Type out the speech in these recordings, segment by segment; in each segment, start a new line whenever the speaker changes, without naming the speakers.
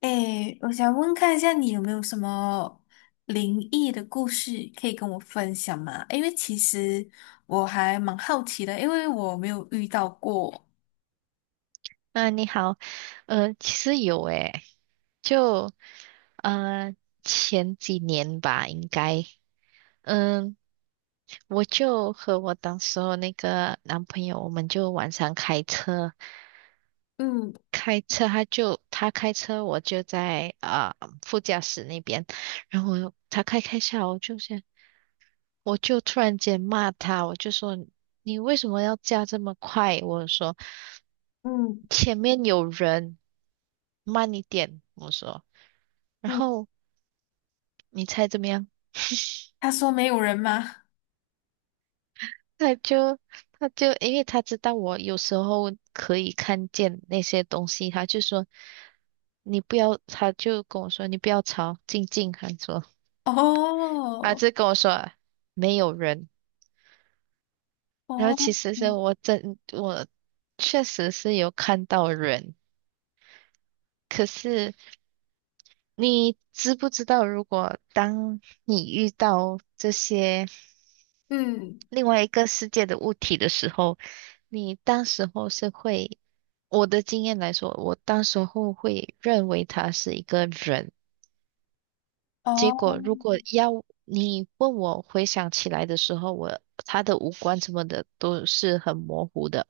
诶，我想问看一下，你有没有什么灵异的故事可以跟我分享吗？因为其实我还蛮好奇的，因为我没有遇到过。
啊，你好，其实有诶，就呃前几年吧，应该，嗯，我就和我当时候那个男朋友，我们就晚上开车，
嗯
他开车，我就在副驾驶那边，然后他开开下，我就想，我就突然间骂他，我就说你为什么要驾这么快？我说
嗯
前面有人，慢一点，我说。然
嗯，
后你猜怎么样？
他说没有人吗？
他就他就因为他知道我有时候可以看见那些东西，他就说你不要，他就跟我说你不要吵，静静，他说 他
哦
就跟我说没有人。然后
哦，
其实是
嗯
我真我确实是有看到人，可是你知不知道，如果当你遇到这些。
嗯
另外一个世界的物体的时候，你当时候是会，我的经验来说，我当时候会认为他是一个人。结
哦
果如果要你问我回想起来的时候，他的五官什么的都是很模糊的。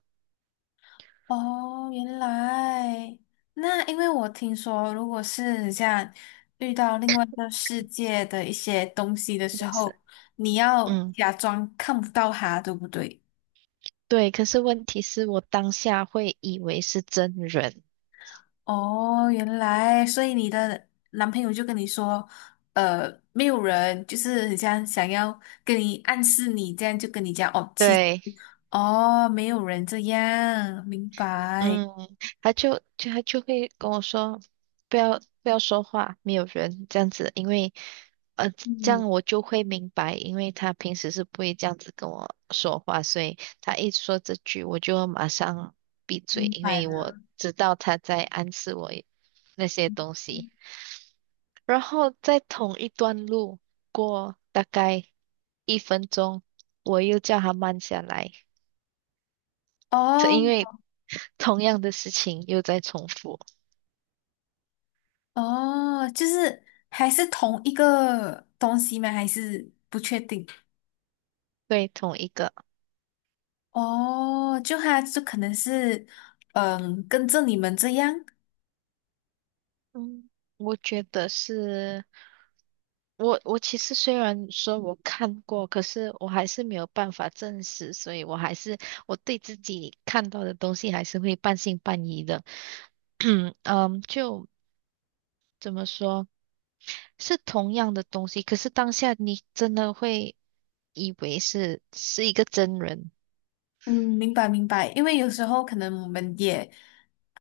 哦，原来那因为我听说，如果是像遇到另外一个世界的一些东西的时
是，
候，你要
嗯，
假装看不到它，对不对？
对。可是问题是我当下会以为是真人。
哦，原来，所以你的男朋友就跟你说，没有人，就是很像想要跟你暗示你，这样就跟你讲，哦，
对，
哦，没有人这样，明白，
嗯，他就会跟我说，不要说话，没有人这样子，因为呃这
嗯，
样我就会明白，因为他平时是不会这样子跟我说话，所以他一说这句，我就马上闭嘴，
明
因
白
为我
了。
知道他在暗示我那些东西。然后在同一段路过大概一分钟，我又叫他慢下来，这
哦
因为同样的事情又在重复。
哦，就是还是同一个东西吗？还是不确定？
对，同一个。
哦，就他就可能是，嗯，跟着你们这样。
嗯，我觉得是，我其实虽然说我看过，可是我还是没有办法证实，所以我还是我对自己看到的东西还是会半信半疑的。嗯，就怎么说，是同样的东西，可是当下你真的会以为是一个真人。
嗯，明白明白，因为有时候可能我们也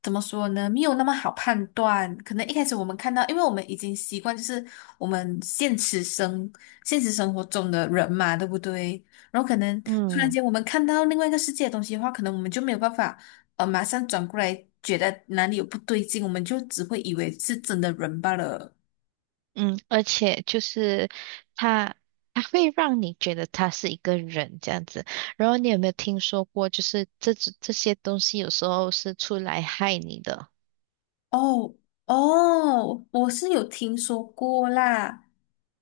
怎么说呢，没有那么好判断。可能一开始我们看到，因为我们已经习惯就是我们现实生活中的人嘛，对不对？然后可能突然
嗯。
间我们看到另外一个世界的东西的话，可能我们就没有办法马上转过来，觉得哪里有不对劲，我们就只会以为是真的人罢了。
嗯，而且就是他，他会让你觉得他是一个人这样子。然后你有没有听说过，就是这些东西有时候是出来害你的。
哦哦，我是有听说过啦，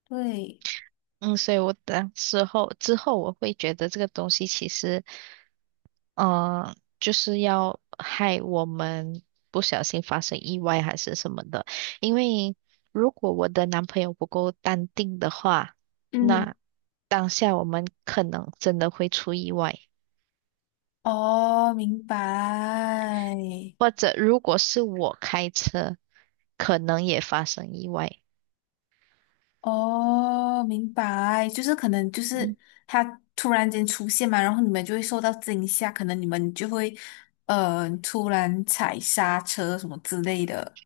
对。
嗯，所以我当时候之后我会觉得这个东西其实，就是要害我们不小心发生意外还是什么的。因为如果我的男朋友不够淡定的话，
嗯，
那当下我们可能真的会出意外。
哦，明白。
或者如果是我开车，可能也发生意外。
哦，明白，就是可能就是
嗯，
他突然间出现嘛，然后你们就会受到惊吓，可能你们就会突然踩刹车什么之类的。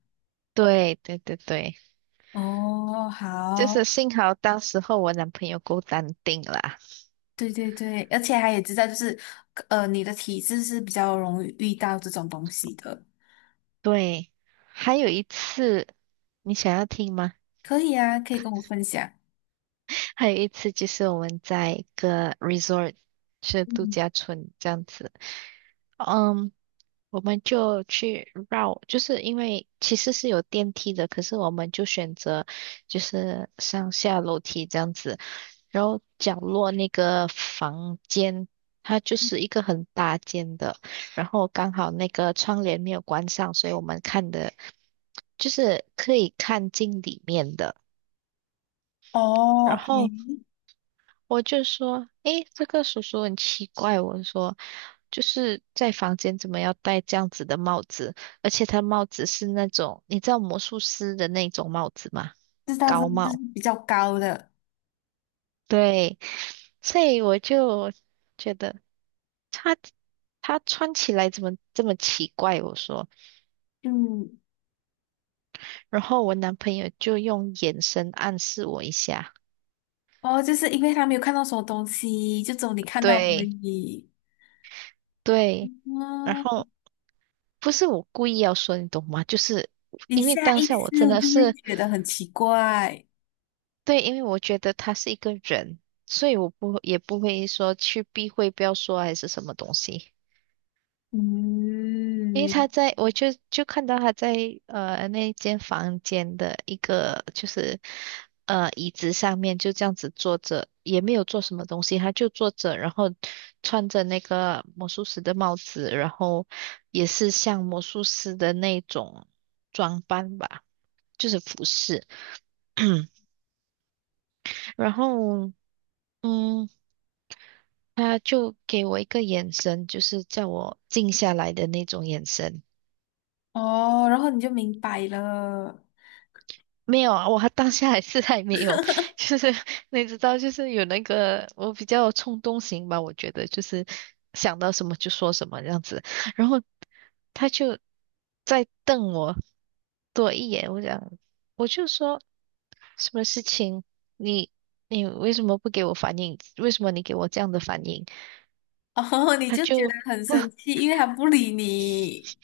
对对对对，
哦，
就是
好，
幸好当时候我男朋友够淡定啦。
对对对，而且他也知道就是你的体质是比较容易遇到这种东西的，
对，还有一次，你想要听吗？
可以啊，可以跟我分享。
还有一次就是我们在一个 resort，是度
嗯，
假村这样子。嗯。我们就去绕，就是因为其实是有电梯的，可是我们就选择就是上下楼梯这样子。然后角落那个房间，它就是一个很大间的，然后刚好那个窗帘没有关上，所以我们看的就是可以看进里面的。
哦
然
，OK，
后。我就说，诶，这个叔叔很奇怪。我说，就是在房间怎么要戴这样子的帽子？而且他帽子是那种，你知道魔术师的那种帽子吗？
知道这道，
高
就是
帽。
比较高的，
对，所以我就觉得他他穿起来怎么这么奇怪？我说，
嗯。
然后我男朋友就用眼神暗示我一下。
哦，就是因为他没有看到什么东西，就只有你看到而
对
已。
对，然
嗯，
后不是我故意要说，你懂吗？就是
你
因为
下
当
意
下
识
我真的
就会
是。
觉得很奇怪。
对，因为我觉得他是一个人，所以我不也不会说去避讳，不要说还是什么东西。因为他
嗯，
在，我就就看到他在那间房间的一个椅子上面就这样子坐着，也没有做什么东西，他就坐着，然后穿着那个魔术师的帽子，然后也是像魔术师的那种装扮吧，就是服饰，然后。嗯，他就给我一个眼神，就是叫我静下来的那种眼神。
哦，然后你就明白了。
没有啊，我还当下还是还没有，就是你知道，就是有那个我比较冲动型吧，我觉得就是想到什么就说什么这样子。然后他就再瞪我多一眼，就说什么事情，你你为什么不给我反应？为什么你给我这样的反应？
哦，你
他
就觉得
就
很生 气，因为他不理你。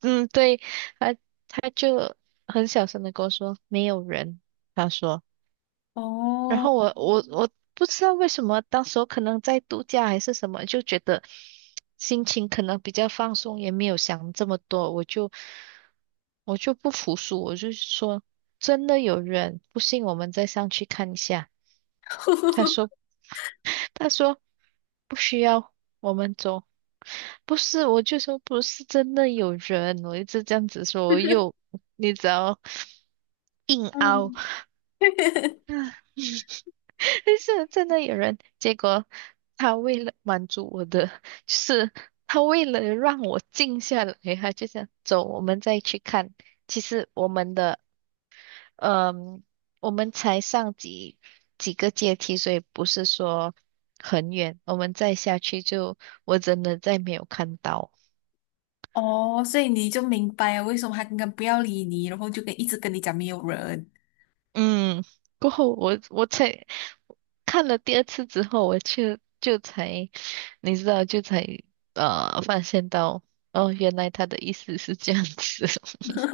嗯，对，他他就很小声的跟我说没有人，他说，然
哦，
后我不知道为什么，当时候可能在度假还是什么，就觉得心情可能比较放松，也没有想这么多，我就不服输，我就说真的有人，不信我们再上去看一下。他说 他说不需要，我们走。不是，我就说不是真的有人，我一直这样子说，你只要硬凹，
嗯，
但 是真的有人。结果他为了满足我的，就是他为了让我静下来，他就想走，我们再去看。其实我们的嗯，我们才上几个阶梯，所以不是说很远。我们再下去就，我真的再没有看到。
哦，所以你就明白了为什么他刚刚不要理你，然后就一直跟你讲没有人。
嗯，过后我才看了第二次之后，我就就才，你知道，就才发现到，哦，原来他的意思是这样子。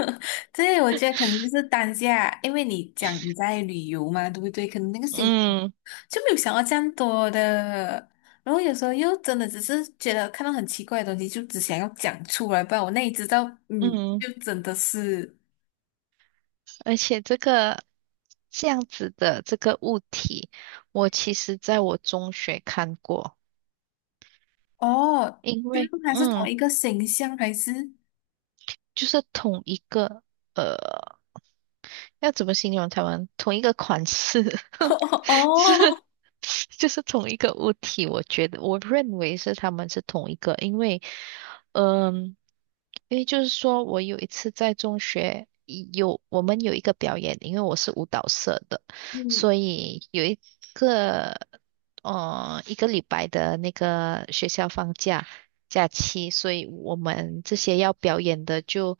对，我觉得可能就是当下，因为你讲你在旅游嘛，对不对？可能那个心
嗯
就没有想到这样多的。然后有时候又真的只是觉得看到很奇怪的东西，就只想要讲出来，不然我那里知道，嗯，
嗯，
就真的是
而且这样子的这个物体，我其实在我中学看过。
哦，
因
就是
为
还是同
嗯，
一个形象，还是
就是同一个呃，要怎么形容他们？同一个款式，就是
哦，
就是同一个物体，我觉得我认为是他们是同一个，因为嗯，因为就是说我有一次在中学我们有一个表演，因为我是舞蹈社的，
嗯，
所以有一个呃一个礼拜的那个学校放假假期，所以我们这些要表演的就。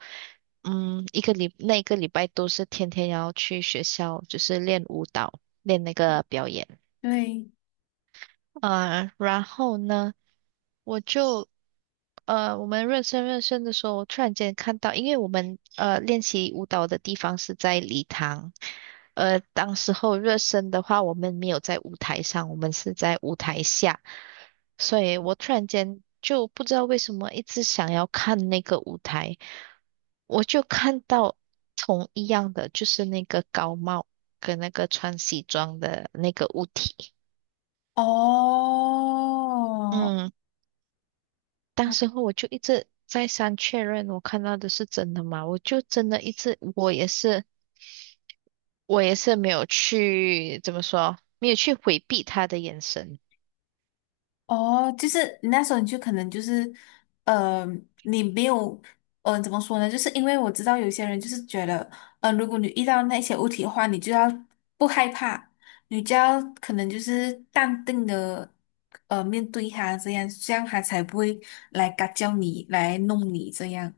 嗯，一个礼那一个礼拜都是天天要去学校，就是练舞蹈。练那个表演。
对，
呃，然后呢，我就呃，我们热身的时候，我突然间看到，因为我们练习舞蹈的地方是在礼堂，呃，当时候热身的话，我们没有在舞台上，我们是在舞台下，所以我突然间就不知道为什么一直想要看那个舞台，我就看到同一样的，就是那个高帽跟那个穿西装的那个物体。
哦。
嗯，当时候我就一直再三确认我看到的是真的吗？我就真的一直，我也是没有去，怎么说，没有去回避他的眼神。
哦，就是那时候你就可能就是，呃，你没有，怎么说呢？就是因为我知道有些人就是觉得，如果你遇到那些物体的话，你就要不害怕，你就要可能就是淡定的，面对它，这样这样它才不会来嘎叫你，来弄你这样。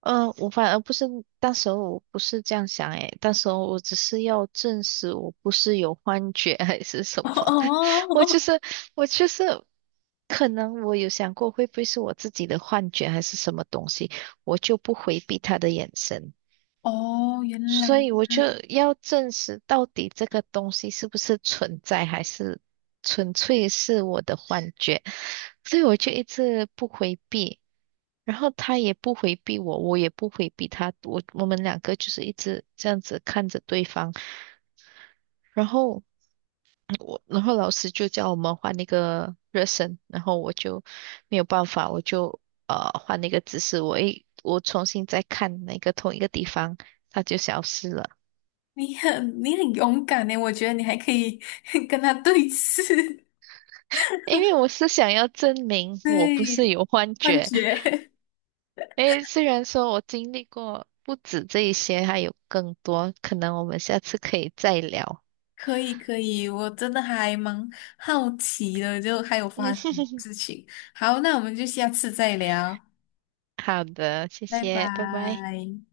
嗯、我反而不是，当时候我不是这样想诶，当时候我只是要证实我不是有幻觉 还是什 么，我就
哦，
是我就是，可能我有想过会不会是我自己的幻觉还是什么东西，我就不回避他的眼神。
哦，原来
所以我就要证实到底这个东西是不是存在，还是纯粹是我的幻觉。所以我就一直不回避，然后他也不回避我，我也不回避他，我们两个就是一直这样子看着对方。然后老师就叫我们换那个热身，然后我就没有办法，我就换那个姿势，我重新再看那个同一个地方，它就消失了。
你很勇敢呢，我觉得你还可以 跟他对峙，
因为我是想要证明 我不是
对，
有幻
幻
觉。
觉。
诶，虽然说我经历过不止这一些，还有更多，可能我们下次可以再聊。
可以可以，我真的还蛮好奇的，就还有发生什么 事情。好，那我们就下次再聊，
好的，谢
拜
谢，拜拜。
拜。